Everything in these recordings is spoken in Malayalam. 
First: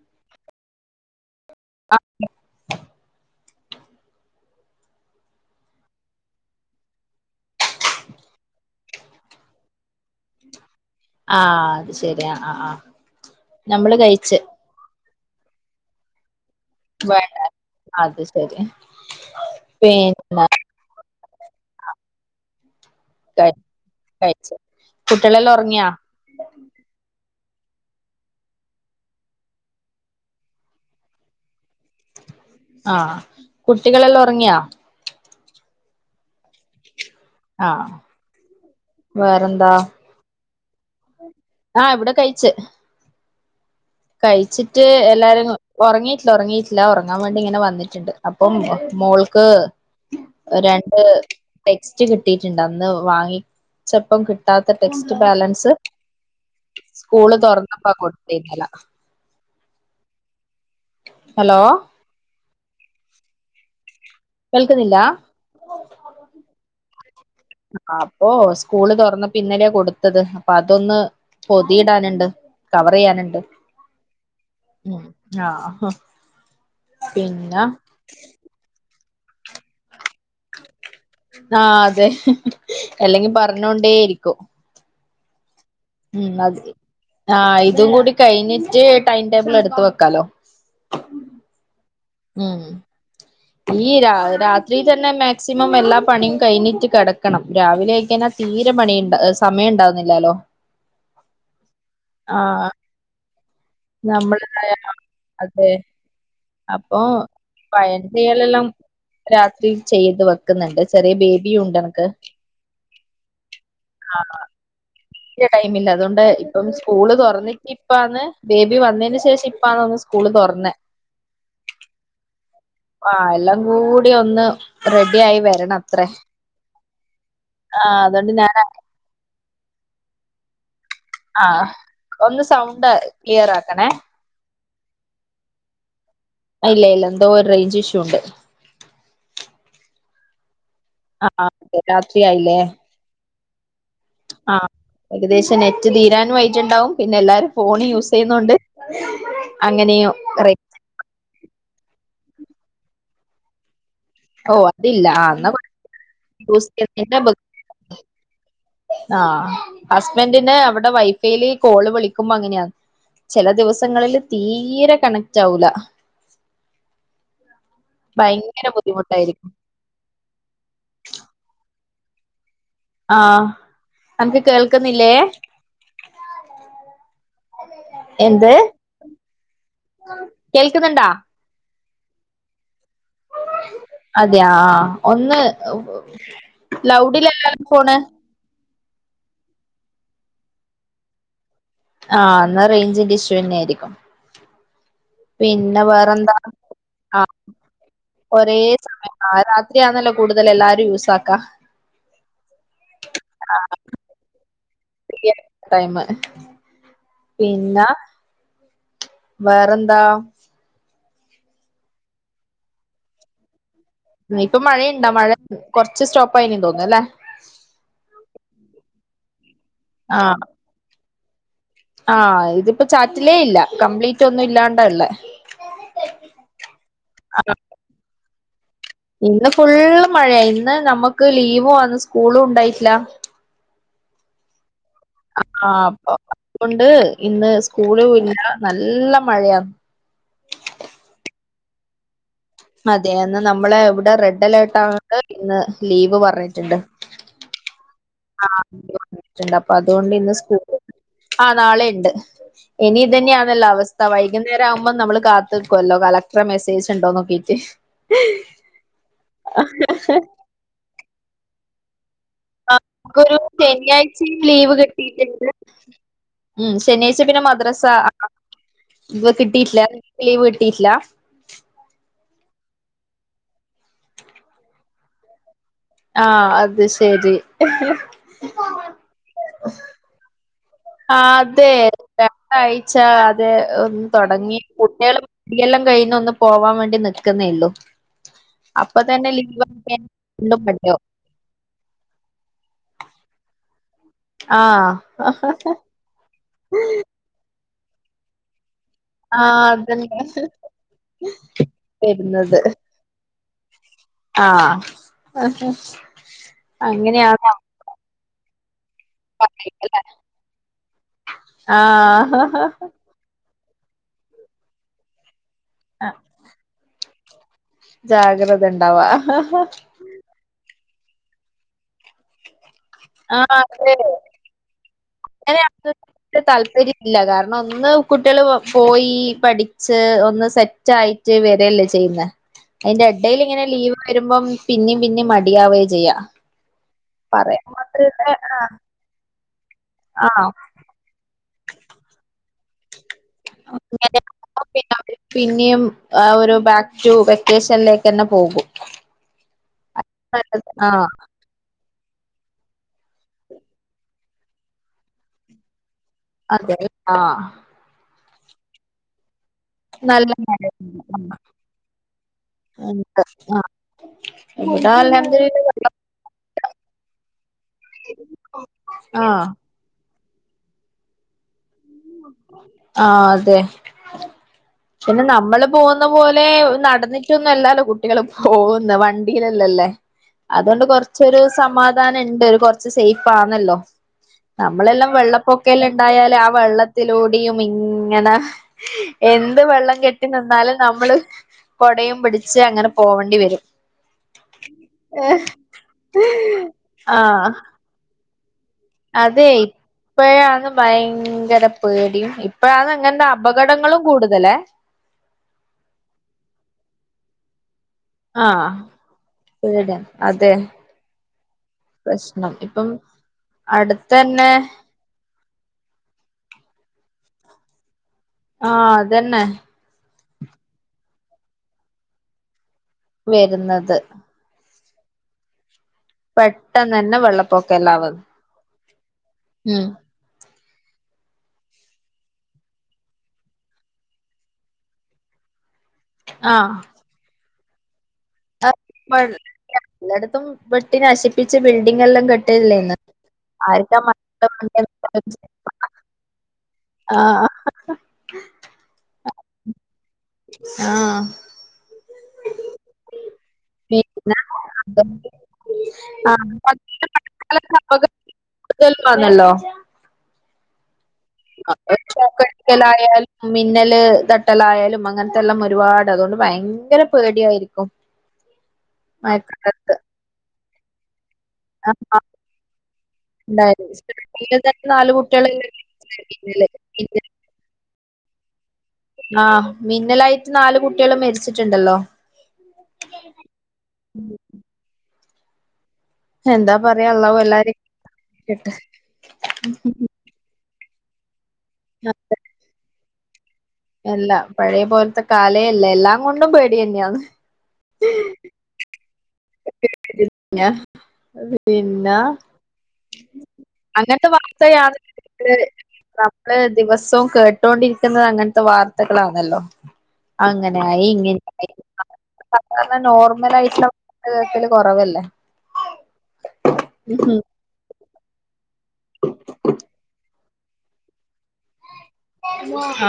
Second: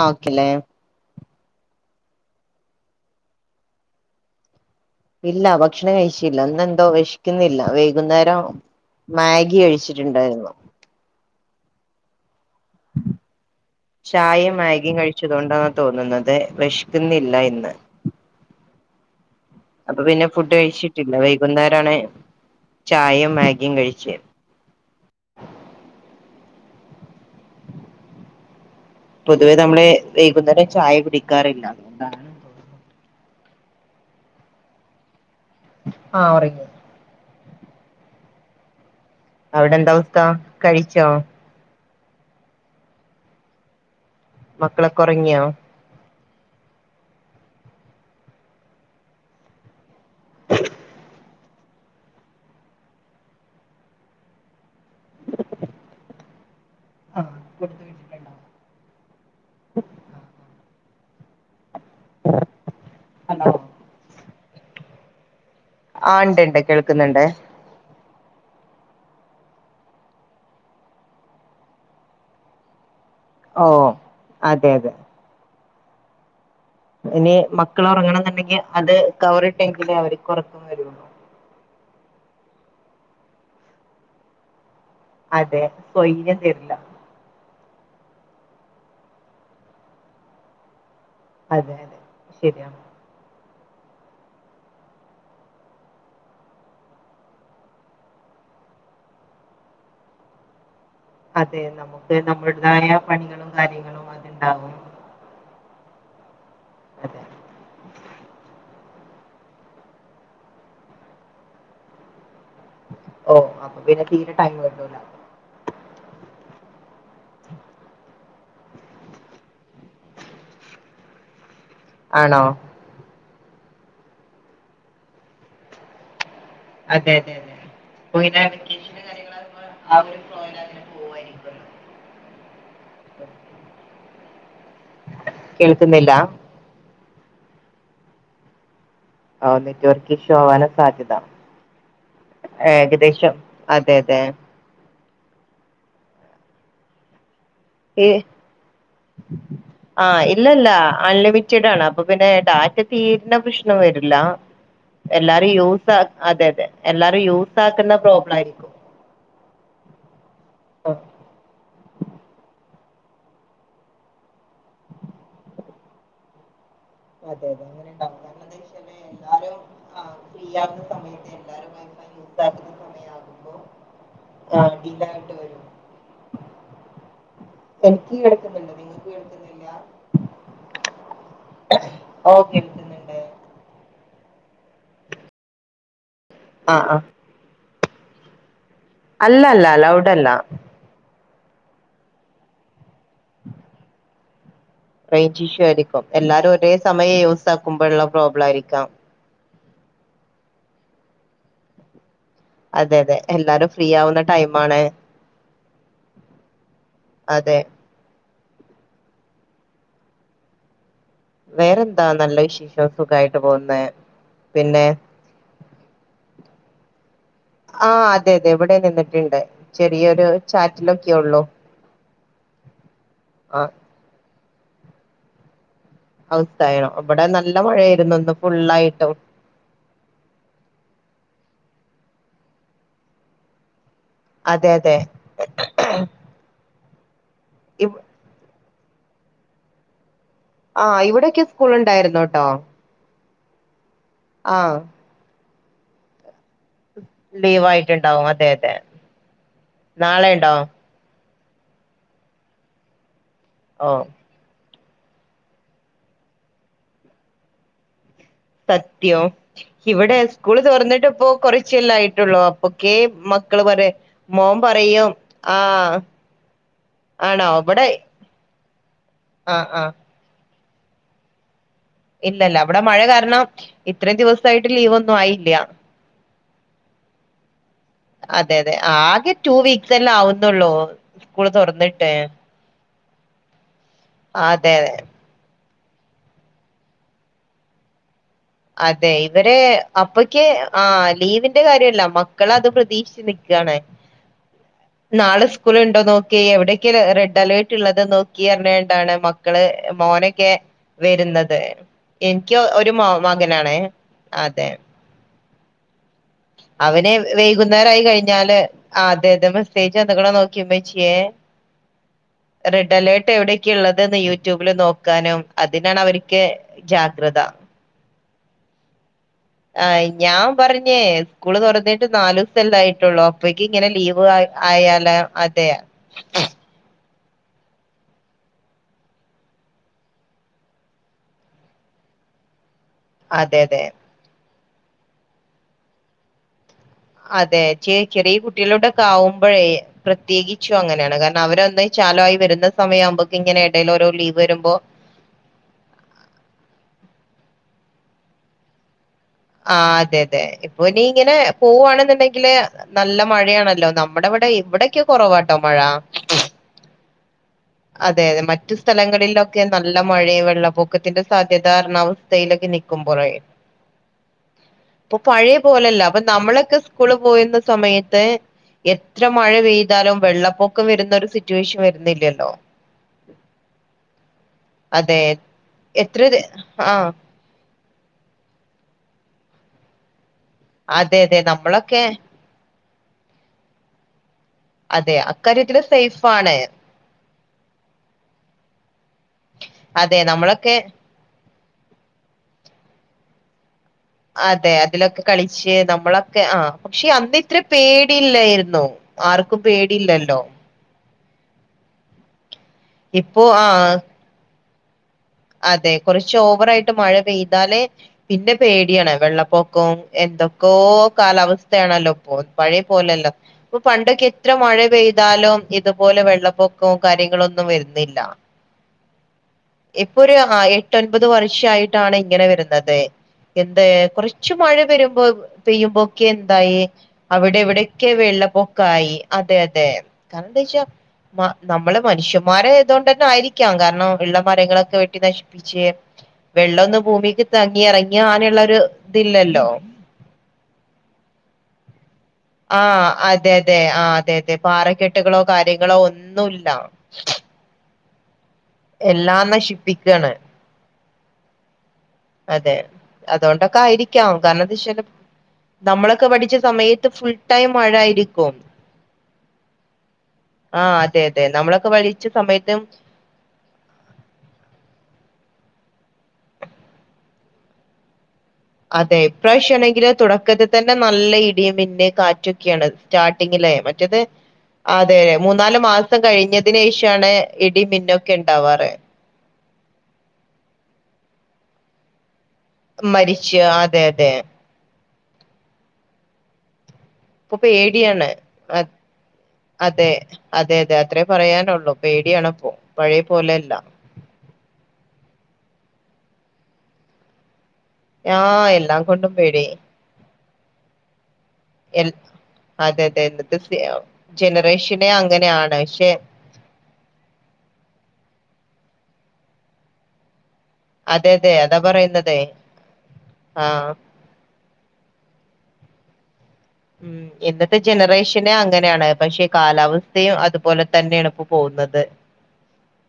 ആഹ് ഓക്കെ ല്ലേ. ആഹ് ഇല്ല ഭക്ഷണം കഴിച്ചില്ല ഇന്നെന്തോ എന്തോ വെശ്ക്കുന്നില്ല. വൈകുന്നേരം മാഗി കഴിച്ചിട്ടുണ്ടായിരുന്നു. ആഹ് അത് ശരിയാ. ആഹ് ആഹ് ഞമ്മള് കഴിച്ച്. ച്ചതോണ്ടാന്നാ തോന്നുന്നത്. വേണ്ട വെശ്ക്കുന്നില്ല ഇന്ന്. അത് ശരി അപ്പ പിന്നെ ഫുഡ് കഴിച്ചിട്ടില്ല വൈകുന്നേരാണ് ചായയും കഴി- മാഗിയും കഴിച്ചെ. കഴിച്ച് കുട്ടികളെല്ലാം ഉറങ്ങിയാ പൊതുവേ നമ്മള് വൈകുന്നേരം ചായ കുടിക്കാറില്ല. അതുകൊണ്ടാണ് ആഹ് കുട്ടികളെല്ലാം ഉറങ്ങിയാ ആ ഉറങ്ങിറങി- ആഹ് വേറെന്താ അവിടെ എന്ത അവസ്ഥ കഴിച്ചോ ആ ഇവിടെ കഴിച്ച് കഴിച്ചിട്ട് മക്കളൊക്കെ ഉറങ്ങിയോ എല്ലാരും ഉറങ്ങി. ഇല്ല ഉറങ്ങീട്ടില്ല ഉറങ്ങാൻ വേണ്ടി ഇങ്ങനെ വന്നിട്ടുണ്ട്. അപ്പം മോൾക്ക് രണ്ട് ടെക്സ്റ്റ് കിട്ടിയിട്ടുണ്ട്. അന്ന് വാങ്ങിച്ചപ്പം കിട്ടാത്ത ടെക്സ്റ്റ് ബാലൻസ്- സ്കൂള് തുറന്നപ്പോ കൊടുത്തീന്നല്ല ഹലോ ഹലോ കേൾക്കുന്നില്ലാ- ആഹ് ഇണ്ട്ണ്ട് കേൾക്കുന്നുണ്ട് ഓ സ്കൂള് തുറന്നപ്പോ ഇന്നലെയാ കൊടുത്തത് അപ്പൊ അതൊന്ന് പൊതിടാനുണ്ട് കവർ ചെയ്യാനുണ്ട്. ഓ അതെ ണ്ട് അതെ ഉം ആഹ് ആഹ് ഇനി മക്കള് ഒറങ്ങണംന്ന്ണ്ടെങ്കി അത് കവറ് ഇട്ടെങ്കിലെ അവര് ആഹ് അതെ അല്ലെങ്കി പറഞ്ഞോണ്ടേ ഇരിക്കും. അതെ സ്വൈര്യം ഉം അതെ തരില്ല ആഹ് അയി ഇതും കൂടി കഴിഞ്ഞിട്ട് ടൈം ടേബിള് എട്ത്ത് വെക്കാലോ അതെ അതെ ഉം ശരിയാണ് ഈ രാ രാത്രിയി തന്നെ മാക്സിമം എല്ലാ പണിയുംകഴിഞ്ഞിട്ട് കിടക്കണം രാവിലെ ആയികഴിഞ്ഞ തീരെ പണിണ്ട സമയം ഉണ്ടാവുന്നില്ലാലോ അതെ നമുക്ക് നമ്മുടേതായ പണികളും കാര്യങ്ങളും നമ്മളതായ അതുണ്ടാവും അതെ അപ്പൊ അതെ പ [unintelligible] രാത്രി ചെയ്ത് വെക്കുന്നുണ്ട് ചെറിയ ബേബിയുണ്ട് എനക്ക് ഓ അപ്പൊ പിന്നെ തീരെ ടൈം കിട്ടൂല തീരെ ടൈമില്ല അതുകൊണ്ട് ഇപ്പം സ്കൂള് തുറന്നിട്ട് ഇപ്പാന്ന് ബേബി വന്നതിന് ശേഷം ഇപ്പാന്ന ഒന്ന് സ്കൂള് തുറന്നേ ആണോ ആ എല്ലാം കൂടി ഒന്ന് റെഡി ആയി വരണ അത്രേ അതെ അതെ അതെ ആഹ് അപ്പൊ അതൊണ്ട് ഇങ്ങനെ ഞാന വെക്കേഷന് കാര്യങ്ങളാകുമ്പോ ആ അവർ പോയ ആഹ് ഒന്ന് സൗണ്ട് ക്ലിയർ ആക്കണേ കേൾക്കുന്നില്ല ഇല്ല ഇല്ല എന്തോ ഒരു റേഞ്ച് ഇഷ്യൂ ഉണ്ട് ഓഹ് നെറ്റ് വർക്ക് ഇഷ്യു ആവാനാ സാധ്യത ആ രാത്രി ആയില്ലേ ഏകദേശം അതെ അതെ ആ ഏകദേശം നെറ്റ് തീരാനും ആയിട്ടുണ്ടാവും പിന്നെ എല്ലാരും ഫോൺ യൂസ് ചെയ്യുന്നോണ്ട് ആ അങ്ങനെയോ റേ ഇല്ലല്ല അൺലിമിറ്റഡ് ആണ് അപ്പൊ പിന്നെ ഡാറ്റ തീര്ന പ്രശ്നം വരു ഓ അതില്ല എന്ന കുഴപ്പല്യ ആ അതെ അതെ എല്ലാരും യൂസ് ആക്കുന്ന [unintelligible] പ്രോബ്ലം ആയിരിക്കും ആ ഹസ്ബൻഡിന് അവിടെ ആ വൈഫൈൽ കോള് വിളിക്കുമ്പോ അങ്ങനെയ ചെല ദിവസങ്ങളില് തീരെ കണക്റ്റ് ആവൂല അതെ അതെ അങ്ങനെണ്ടാവും കാരണം എന്താന്ന് ഭയങ്കര വെച്ച ബുദ്ധിമുട്ടായിരിക്കും എന്നാലും ഫ്രീയാവുന്ന സമയത്ത് എല്ലാരും വൈഫൈ യൂസ് ആക്കുന്ന ആഹ് സമയാകുമ്പോ അൻക്ക് ആഹ് ഡിലേ കേൾക്കുന്നില്ലേ ആയിട്ട് വരും എനിക്ക് എന്ത് കേൾക്കുന്നുണ്ട് നിങ്ങൾക്ക് കേൾക്കുന്നില്ല കേൾക്കുന്നുണ്ടാ ഓ കേൾക്കുന്നുണ്ട് അതെയാ ആ ഒന്ന് ആഹ് ആഹ് ലൗടി ലല്ലല്ലോ ഫോണ് അല്ല അല്ല ലൗഡ് അല്ല ആഹ് എന്ന റെയ്ഞ്ചിന്റെ ഇഷ്യു തന്നെ ആയിരിക്കും റേഞ്ച് ഇഷ്യൂ പിന്നെ ആയിരിക്കും വേറെന്താ എല്ലാരും ഒരേ സമയം ആഹ് യൂസ് ആക്കുമ്പോഴ്ള്ള പ്രോബ്ലം ആയിരിക്കാം [unintelligible] കൂടുതല് എല്ലാരും യൂസാക്കാ അതെ അതെ എല്ലാരും ഫ്രീയാവുന്ന ടൈമാണെ ഫ്രീ ടൈമ് അതെ പിന്നെ വേറെന്താ വേറെന്താ നല്ല വിശേഷം സുഖായിട്ട് പോവുന്നെ ഇപ്പൊ പിന്നെ മഴയുണ്ടാ മഴ കൊറച്ച് സ്റ്റോപ്പ് ആയിന് തോന്നുന്നുല്ലേ ആഹ് അതെ അതെ ഇവിടെ നിന്നിട്ട്ണ്ട് ചെറിയൊരു ആഹ് ചാറ്റിലൊ യുള്ളൂ ആഹ് ഇത്പ്പോ ചാറ്റ്ലേയില്ല കംപ്ലീറ്റൊ ന്നു ഇല്ലാണ്ടല്ല [unintelligible] ഇവടെ നല്ല മഴയായിരുന്നെന്നും ഇന്ന് ഫുള്ളും മഴെ ഇന്ന് നമ്മക്ക് ലീ വും ആണ് സ്കൂളും ഉണ്ടായിട്ടില്ല അതെ അത് ആഹ് ആഹ് അപ്പം അത് കൊൺ ണ്ട് ഇന്ന് ഇവ്- സ്കൂളും ഇല്ല. നല്ല മഴയാ ആഹ് ഇവിടെ ഒക്കെ സ്കൂൾ ഇണ്ടായിരുന്നു അതെ അ ന്ന് നമ്മെളെ ഇവ് റെഡ് അലെർട്ട് ആവ്ണോണ്ട് ഇന്ന് ലീവ് പറ ലീവായി ആഹ് [unintelligible] അപ്പ അത് കൊണ്ട് നാളെ ഇന്ന് ഉണ്ടോ സ്കൂ ആ നാളിം ഇണ്ട് ഇനി ഇതെന്നെയാ നല്ല ഓ അവസ്ഥ വൈകുന്നേരം തെ ആവുമ്പോ നമ്മള് കാത്ത്‌ നിൽക്കുവല്ലോ കളക്ടറെ മെസ്സേജ് ഉണ്ടോ നോക്കീട്ട് സത്യോ ഇവിടെ സ്കൂള് തോറന്നിട്ടിപ്പോ കുറച്ചല്ലായി- ആ നമുക്ക് ഒരു ശനിയാഴ്ച മോൻ ലീവ് കിട്ടിട്ട് പറയും ഇണ്ട് ആ ഉം ശനിയാഴ്ച പിന്നെ ആണോ മദ്രസ ഇവിടെ ആഹ് വ് ആ കിട്ടിട്ട് ആ ഇല്ല ലീവ് കി ട്ടിട്ട് ഇല്ല ഇല്ല ഇല്ല ഇവെടെ മഴ കാരണം ഇത്രയും ദിവ്സായിട്ട് ലീവ് ഒന്നും ആയില്ല്യാ ആഹ് അത് ശരി ആഹ് അതെ അതെ ആകെ ടു വീക്സ് എല്ലാം ആവുന്നുള്ളൂ ആ സ്കൂള് അതെ തുറന്നിട്ട് രണ്ടാ ച്ച അത് ഒന്ന് തുടങ്ങി. അതെ അതെ കുട്ടികൾ ഇനിയെല്ലാം കഴിഞ്ഞ്ഒന്ന് പോവാൻ വേണ്ടി നിൽക്കുന്നേള്ളു. അതെ ഇവരെ അപ്പക്ക് വീണ്ടും ആ മടിയാവും ലീവിന്റെ കാര്യമല്ല മക്കള്അത് പ്രതീക്ഷിച്ച്നിക്കാണ്. ആഹ് നാളെ ആഹ് സ്കൂള് ഉണ്ടോ നോക്കി എവിടക്കയാ റെഡ് അലേർട്ട് റ്റുള്ളത് നോക്കി അ [unintelligible] മക്കള് അതന്നെ മോനൊക്കെ വരുന്നത്. എനിക്ക് വരുന്നത് ഒരു മോ മകനാണെ. അതെ. ആഹ അവനെ വൈകുന്നേരായി കഴിഞ്ഞാല് ആ അതെ അതെ മെസ്സേജ് എന്തെക്കെ നോക്കിയേഉമ്മച്ചിയേ ആഹ് റെഡ് അലേർട്ട് എവിടെ ഉള്ളത്‌ യൂട്യൂബില് നോക്കാനും അതിനാണ് അവർക്ക് ക്യ കൃത ജാഗ്രത ഉണ്ടാവാ. ആ ഞാൻ പറഞ്ഞ ല്ലേ സ്കൂള് തുറന്നിട്ട് നാല്ദിവസം അല്ലെയായിട്ടു ട്ടുള്ളു. ആഹ് അപ്പേഴക്ക്ഇങ്ങനെ അതെ ലീവ് ആയാ ആയാല് [inaudible] താല്പര്യം ഇല്ല കാരണം ഒന്ന് കുട്ടികള് പോയി പഠിച്ച് ഒന്ന് സെറ്റ് ആയിട്ട് വരിയല്ലേ ചെയ്യുന്നേ? അതിന്റ ഇടയിൽ അതെ ഇങ്ങനെ അതെ ലീവ് വരുമ്പം പിന്നെയും പിന്നേയുംമടിയാവുക ചെയ്യാ. പറയാൻ അതെ ചെ മാത്രല്ല ചെറിയ കുട്ടികളോടെക്കെ ആവുമ്പോഴേ ആഹ് ആഹ് പ്രത്യേകിച്ചു അങ്ങനെയാണ് കാരണ അവരൊന്ന് ചാലു ആയി വരുന്ന സമയമാവുമ്പം [inaudible] പിന്നെയും ഒരു ബാക്ക് റ്റു വെ ക്കേഷൻലേക്കന്നെപോകും. ആ അതെ അതെ ഇപ്പൊ ഇനി ഇങ്ങനെ പൂവുവാണെന്ന ണ്ടെങ്കില് നല്ല മഴയാണല്ലോ നമ്മുടെ ഇവിടെ ഇവിടെക്കെ കുറവാട്ടോ മഴ. അതെ ആഹ് അതെ അതെ മറ്റു സ്ഥലങ്ങളിലൊ നല്ല മഴയും വെള്ളപ്പൊക്കത്തിന്റെ സാധ്യത കാരണാവസ്ഥയിലൊക്കെ നിൽക്കുമ്പോഴേ ആഹ് ഇവിടെ ഇപ്പം പഴയ അൽഹംദുലില്ലാഹ് പോലല്ല അപ്പൊ നമ്മളൊക്കെ സ്കൂള് പോയുന്ന സമയത്ത് എത്ര ആഹ് മഴ പെയ്താലും വെള്ളപ്പൊക്കം വരുന്ന ഒരു സിറ്റുവേഷൻ വരുന്നില്ലല്ലോ? ആ അതെ അതെ. പിന്നെ നമ്മള് പോവുന്ന എത്ര ദി പോലെ ആഹ്. നടന്നിട്ടൊന്നു അല്ലാലോ കു ട്ടികൾ പോവുന്ന വണ്ടിയിലെല്ലല്ലേ അതോണ്ട് അതെ, അതെ. കൊറ്ച്ചൊരു നമ്മളൊക്കെ സമാധാനണ്ട് കൊ സ് സൈഫാന്നല്ലോ നമ്മളെല്ലാ അതെ അക്കാര്യത്തില് വെള്ളപ്പൊക്കെല്ലാണ്ടായാല് ആ സേഫാണ്. വെള്ളത്തിലൂടെയും ഇങ്ങനെ എ ത് വെള്ളം അതെ കെട്ടി നിന്നാല് നമ്മളൊക്കെ നമ്മള് കൊടയും പിടിച്ച് അങ്ങനെ പോവണ്ടി വരും അതെ അതിലൊക്കെ കളിച്ച് നമ്മളൊക്കെ ആ പക്ഷെ അന്ന് ആഹ് ഇത്ര പേ ടില്ലായിരു അതെ ഇപ്പഴാണ് ഭയ ങ്കര പേടിയും ഇപ്പഴാന്ന് ഇങ്ങനെ ഇപ്പോ അപകടങ്ങളും ആഹ് കൂടുതലേ അതെ കൊറച്ച് ഓവറായിട്ട് മഴ പെയ്താലേ പിന്നെ ആഹ് പേടിയാണ്. വെള്ളപ്പൊക്കവും പേടിയാണ് അതെ എന്തൊക്കോ കാലാവസ്ഥയാണല്ലോ ഇപ്പോ പ്രശ്നം പഴയ ഇപ്പം പോലല്ല. ഇപ്പ പണ്ടൊക്ക അടുത്തന്നെ എത്ര മഴ പെയ്താലും ഇതുപോലെ വെള്ളപ്പൊക്കവും കാര്യങ്ങളൊന്നും വര് ആ അതന്നെ ഇപ്പരു ആ എട്ടൊൻപത് വർഷായിട്ടാണ് ഇങ്ങനെ വര് അതെ എന്തെ വരുന്നത് കൊറച്ച് മഴെ വരുമ്പോ പെയ്യുമ്പോക്കെന്തായേ പെട്ടെന്ന് തന്നെ അവിടെ ഇവിടെക്കെ വെള്ളപ്പൊക്കെല്ലാവുന്നു വെള്ളപ്പൊക്കായി അതെ ഉം അതെ കാരണം [unintelligible] മ നമ്മള് മനുഷ്യമാരേതോണ്ടന്നെ ആയിരിക്കാ കാരണം ഇള്ള മരങ്ങളൊ ക്കെ വെട്ടി നശിപ്പി ച്ചെ വെള്ളൊന്ന് ഭൂമീക്ക് തങ്ങി എറ [unintelligible] എല്ലാട്ത്തും വെട്ടി നശിപ്പിച്ച് ബിൽഡിം ങ്ങല്ലാം കെ ആ അതെതെ ആ അതെതെ പാറക്കെട്ടുകളോ കാര്യങ്ങളോ ഒന്നു ല്ല ആഹ് എല്ലാം നശിപ്പിക്കാണ് ആഹ് അതെ പിന്നെ അതൊണ്ടൊക്കായിരിക്കാം കാരണത് [unintelligible] നമ്മളൊക്കെ പഠിച്ച ആഹ് സമയത്ത് ഫുൾടൈം മഴായിരിക്കും കൂടുതലാണല്ലോ ആ [inaudible] ലായാലും മിന്നല് തട്ടലായാലും അങ്ങനെ ത്തെല്ലാം ഒരുപാട് അതുകൊണ്ട് ഭയങ്കര പേടിയായിരിക്കും അതെ ഇപ്രാവശ്യം മഴക്കാലത്ത് ആണെങ്കില് തുടക്കത്തി തന്നെ നല്ല ഇടി ആ മിന്നലും ആ കാറ്റൊക്കെയാണ് സ്റ്റാർട്ടിങ്ങിലെ ഇണ്ടായി. മറ്റെത് സ്റ്റാർട്ടിങ്ങില് തന്നെ നാല് അതെ അതെ കുട്ടികളല്ലേ മൂന്നാല് മാസം മിന്നല് കഴിഞ്ഞതിന് മിന്നൽ ശേഷമാണ് ഇടിമിന്നെ ഇണ്ടാവാറ് ആ മിന്നലായിട്ട് നാലു കുട്ടികളും മരിച്ചിട്ടുണ്ടല്ലോ മരിച്ചു അതെ അതെ ഉം. എന്താ പറയാ അള്ളാഹു ഇപ്പൊ എല്ലാരേം പേടിയാണ് കാക്കട്ടെ. അതെ അതെതെ പറയാനുള്ളൂ പേടിയാണിപ്പോ പഴയ പോലല്ല് എല്ലാം പഴയ പോലത്തെ കാലെയല്ല എല്ലാം കൊണ്ടും പേടി തന്നെയാണ് ആഹ് എല്ലാം കൊണ്ടും പേടി ഞാൻ എൽ പിന്നെ അതെ അതെ ഇന്നത്തെ സി അങ്ങനത്തെ വാർത്ത ജനറേഷനെ അങ്ങനെയാണ് പക്ഷെ [inaudible] നമ്മള് ദിവസവും കേട്ടോണ്ടിരിക്കുന്നത് അങ്ങനത്തെ വാർത്ത [unintelligible] കളാണല്ലോ അങ്ങനെയായി അതെ അതെ ഇങ്ങനെയായി അതാ പറയുന്നതേ സാധാരണ നോർമൽ ആയിട്ടുള്ള ആഹ് [unintelligible] ത്തികള് കുറവല്ലേ ഉം ഇന്നത്തെ ജനറേഷനെ അങ്ങനെ പക്ഷെ കാലാവസ്ഥയും അത്പോ പോലെ തന്നെയാണ് ഇപ്പോപോകുന്നത്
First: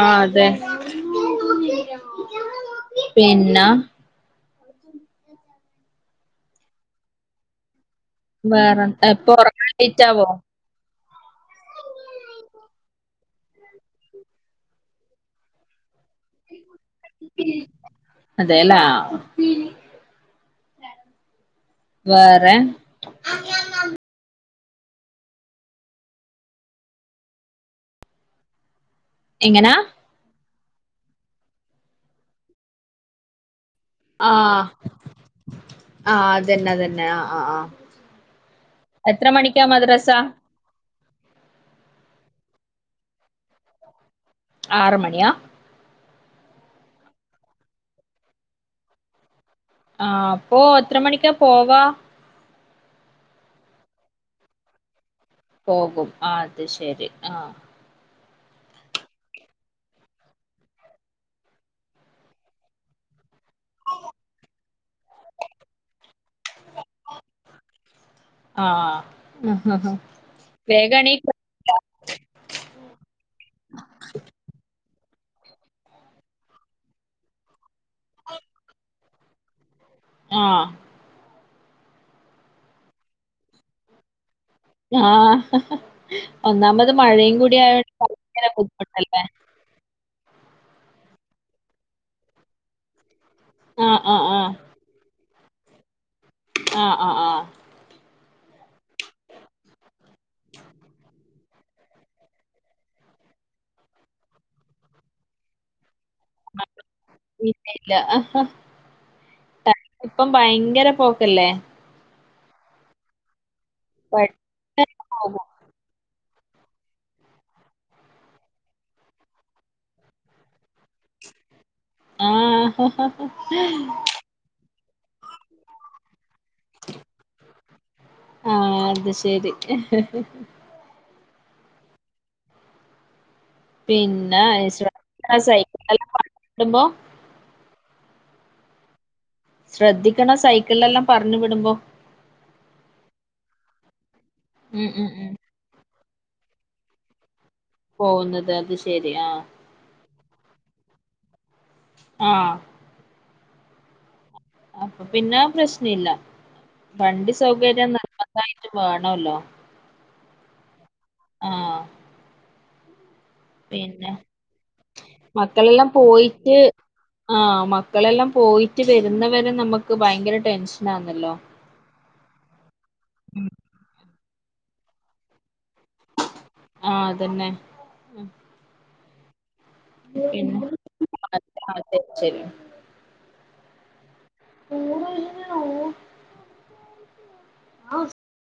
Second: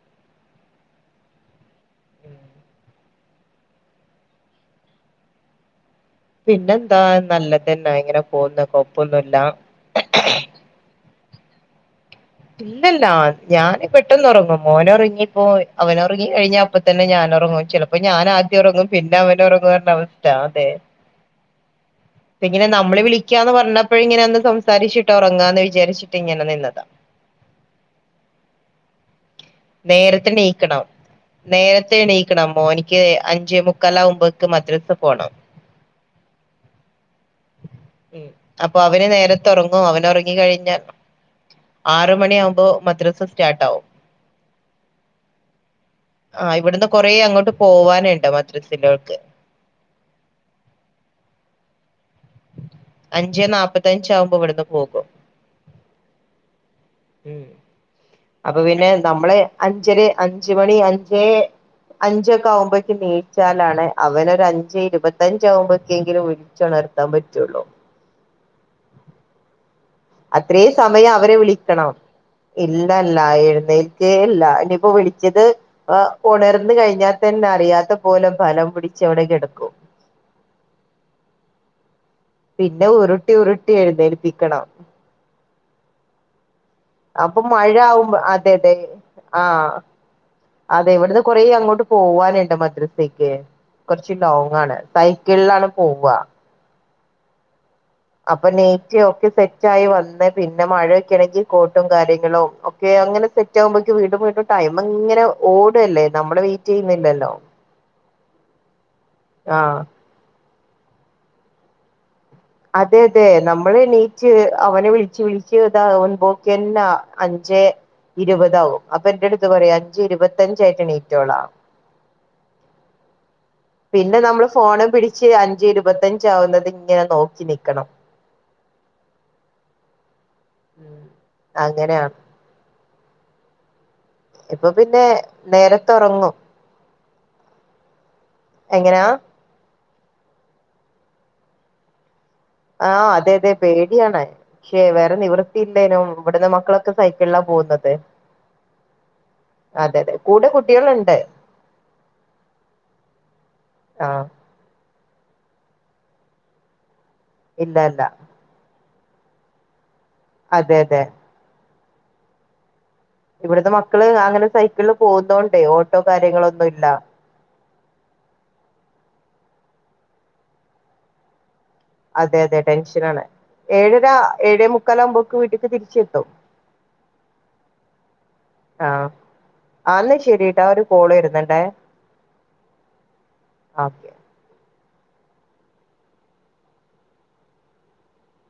ആഹ് അതെ. പിന്ന പിന്നെന്താ നല്ലതന്നെ ഇങ്ങനെ പോകുന്നു വേറെ എപ്പൊ കൊഴപ്പൊന്നുല്ല ഉറങ്ങാൻ ലേറ്റ് ആവുവോ ഇല്ലില്ല ഞാൻ പെട്ടെന്നു ഉറങ്ങും മോനൊറങ്ങിപ്പോ അവനെ ഉറങ്ങിഴിഞ്ഞ അപ്പ തന്നെ ഞാൻ ഉറങ്ങും ചിലപ്പോ ഞാൻ ആദ്യം അതെല്ലേ ഉറങ്ങും പിന്നെ അവനെ ഉറങ്ങുവ അതാ അവസ്ഥ അതെ വേറെ ഇങ്ങനെ നമ്മള് വിളിക്കാന്ന് പറഞ്ഞപ്പോഴ ഇങ്ങനെ സംസാരിക്ക് സംസാരിച്ചിട്ട് ഉറങ്ങാന്ന് വിചാരിച്ചിട്ട് ഇങ്ങനെ നിന്നതാ എങ്ങനാ നേരത്തെ നീ നേരത്തെ നീക്കണം മോന്ക്ക് അഞ്ചേമു മുക്കാലാവുമ്പക്ക് ആഹ് മദ്രസ പോണം ആഹ് അതന്നെ അതന്നെ ആഹ് ആഹ് ആഹ് ഉം അപ്പൊ അവന് എത്ര നേരത്ത് മണിക്കാ ഒറങ്ങും മദ്രസ അവനൊറങ്ങി കഴിഞ്ഞാ ആറ് മണിയാവുമ്പോ മദ്രസ സ്റ്റാർട്ടാവും ആറ് മണിയാ ആഹ് ഇവിടന്ന് കൊറേ അങ്ങോട്ട് പോവാനിണ്ട് മദ്രസിന്റെ അവട്ക്ക് ആഹ് അപ്പൊ എത്ര മണിക്കാ പോവാ അഞ്ചെ നാപത്തഞ്ച് ആവുമ്പോ ഇവിടന്ന് പോകും പോകും ആ അത് ശെരി ഉം ആഹ് അപ്പൊ പിന്നെ നമ്മള് അഞ്ചര അഞ്ച് മണി അഞ്ചേ അഞ്ചൊക്കെ ആവുമ്പേക്ക് നീച്ചാലാണ് അവനൊര് അഞ്ചേ ഇരുപത്തഞ്ച് ആവുമ്പേക്കെങ്കിലും വിളിച്ചുണർ ത്താൻ പറ്റുള്ളൂ ആഹ് അത്രേം വേഗം സമയം എണീക്കോ അവരെ വിളിക്കണം ഇല്ലല്ല എഴുന്നേൽക്കെ ഇല്ല ഇനിപ്പോ വിള ച്ചത് ഏഹ് ഉണർന്ന് കഴിഞ്ഞാ തന്നെ അറിയാത്ത പോലെ ബലം പിടിച്ചവടെ കിടക്കും ആഹ് പിന്നെ ഉരുട്ടി ഉരുട്ടി എഴുന്നേ ആഹ് ഒന്നാമ അപ്പൊ മഴ ആവുമ്പോ അതെ അതെ ബുദ്ധിമുട്ടല്ലേ ആഹ് അതെ ഇവിടന്ന് കുറേ അങ്ങോട്ട് പോവാനിണ്ട് മദ്രസേ ക്ക് ആഹ് കുറച്ച് ആഹ് ആഹ് ലോങ്ങാണ് തൈ സൈക്കിൾലാണ് പോവാ ആ ആ ആ അപ്പൊ നയിറ്റ് ഒക്കെ സെറ്റായി വന്ന പിന്നെ മഴയൊക്കെ ആണെങ്കി കോട്ടും കാര്യങ്ങളും ഒക്കെ അങ്ങനെ സെറ്റ് ആവുമ്പേക്ക് വീണ്ടും വീണ്ടും ടൈം ഇങ്ങനെ ഓട് അല്ലേ നമ്മളെ വെയിറ്റ് ചെയ്യുന്നില്ലല്ലോ ഇല്ല ഇല്ല ആഹ് ഇപ്പം ഭയങ്കര പോക്കല്ലേ അതെ അതെ നമ് നമ്മള് എണീറ്റ് അവനെ പെട്ടെന്ന് വിളിച്ച് പോകും വിളിച്ച് ഇതാവ് അപ്പൊക്കന്നെ അഞ്ചേ ഇരുപത് ആവും അപ്പൊ എന്റെ അടുത്ത് പറയാ അഞ്ചേ ഇരുപത്തഞ്ചായിട്ട് നീറ്റോളാം ആഹ് പിന്നെ നമ്മള് ഫോണ് പിടിച്ച് അഞ്ചെ ഇരുപത്തഞ്ച് ആവുന്നത് ഇങ്ങനെ നോക്കി നിക്കണം ആഹ് അത് ശരി ഉം അങ്ങനെയാണ് പിന്നെ ഇപ്പൊ പിന്നെ [inaudible] നേരത്തെ സൈക്കിളെല്ലാം ഉറങ്ങും ഓട്ടുമ്പോ എങ്ങനാ ശ്രദ്ധിക്കണം സൈക്കിൾലെല്ലാം പറഞ്ഞു വിടുമ്പോ ആഹ് അതെ അതെ പേടിയാണ് പക്ഷെ ഉം ഉം വേറെ ഉം നിവൃത്തിയില്ലേനും ഇവിടന്ന് മക്കളൊക്കെ സൈക്കിളിലാ പോവുന്നത് പോകുന്നത് അത് ശരി ആ അതെതെ കൂടെ കൂ കുട്ടികള്ണ്ട് ആ ആ അപ്പം പിന്നെ ആ പ്രശ്ന ഇല്ല വണ്ടി ഇല്ല സൗകര്യം ഇല്ല നിർബന്ധായിട്ട് വാണോല്ലോ അതെ അതെ ഇവിടുത്തെ മക്കള് പിന്നെ അങ്ങനെ സൈക്കിളിൽ പോകുന്നോണ്ടേ മക്കളെല്ലാം ഓട്ടോ പോയിട്ട് കാര്യങ്ങളൊന്നും ഇല്ല ആ മക്കളെല്ലാം പോയിട്ട് വരുന്നവരെ നമ്മക്ക് ഭയങ്കര ടെൻഷനാണല്ലോ അതെ അതെ ടെൻഷനാണ് ഏഴരാ ഏഴേ മുക്കാലാവുമ്പോക്ക് വീട്ടിക്ക് തിര് ആ അതന്നെ ആ ആ ന്നാ ശെരി പിന്നെ ട്ടാ ഒരു കോള് വരുന്നുണ്ടേ അതെ, അതെ, ശരി ആ ഓക്കെ [unintelligible]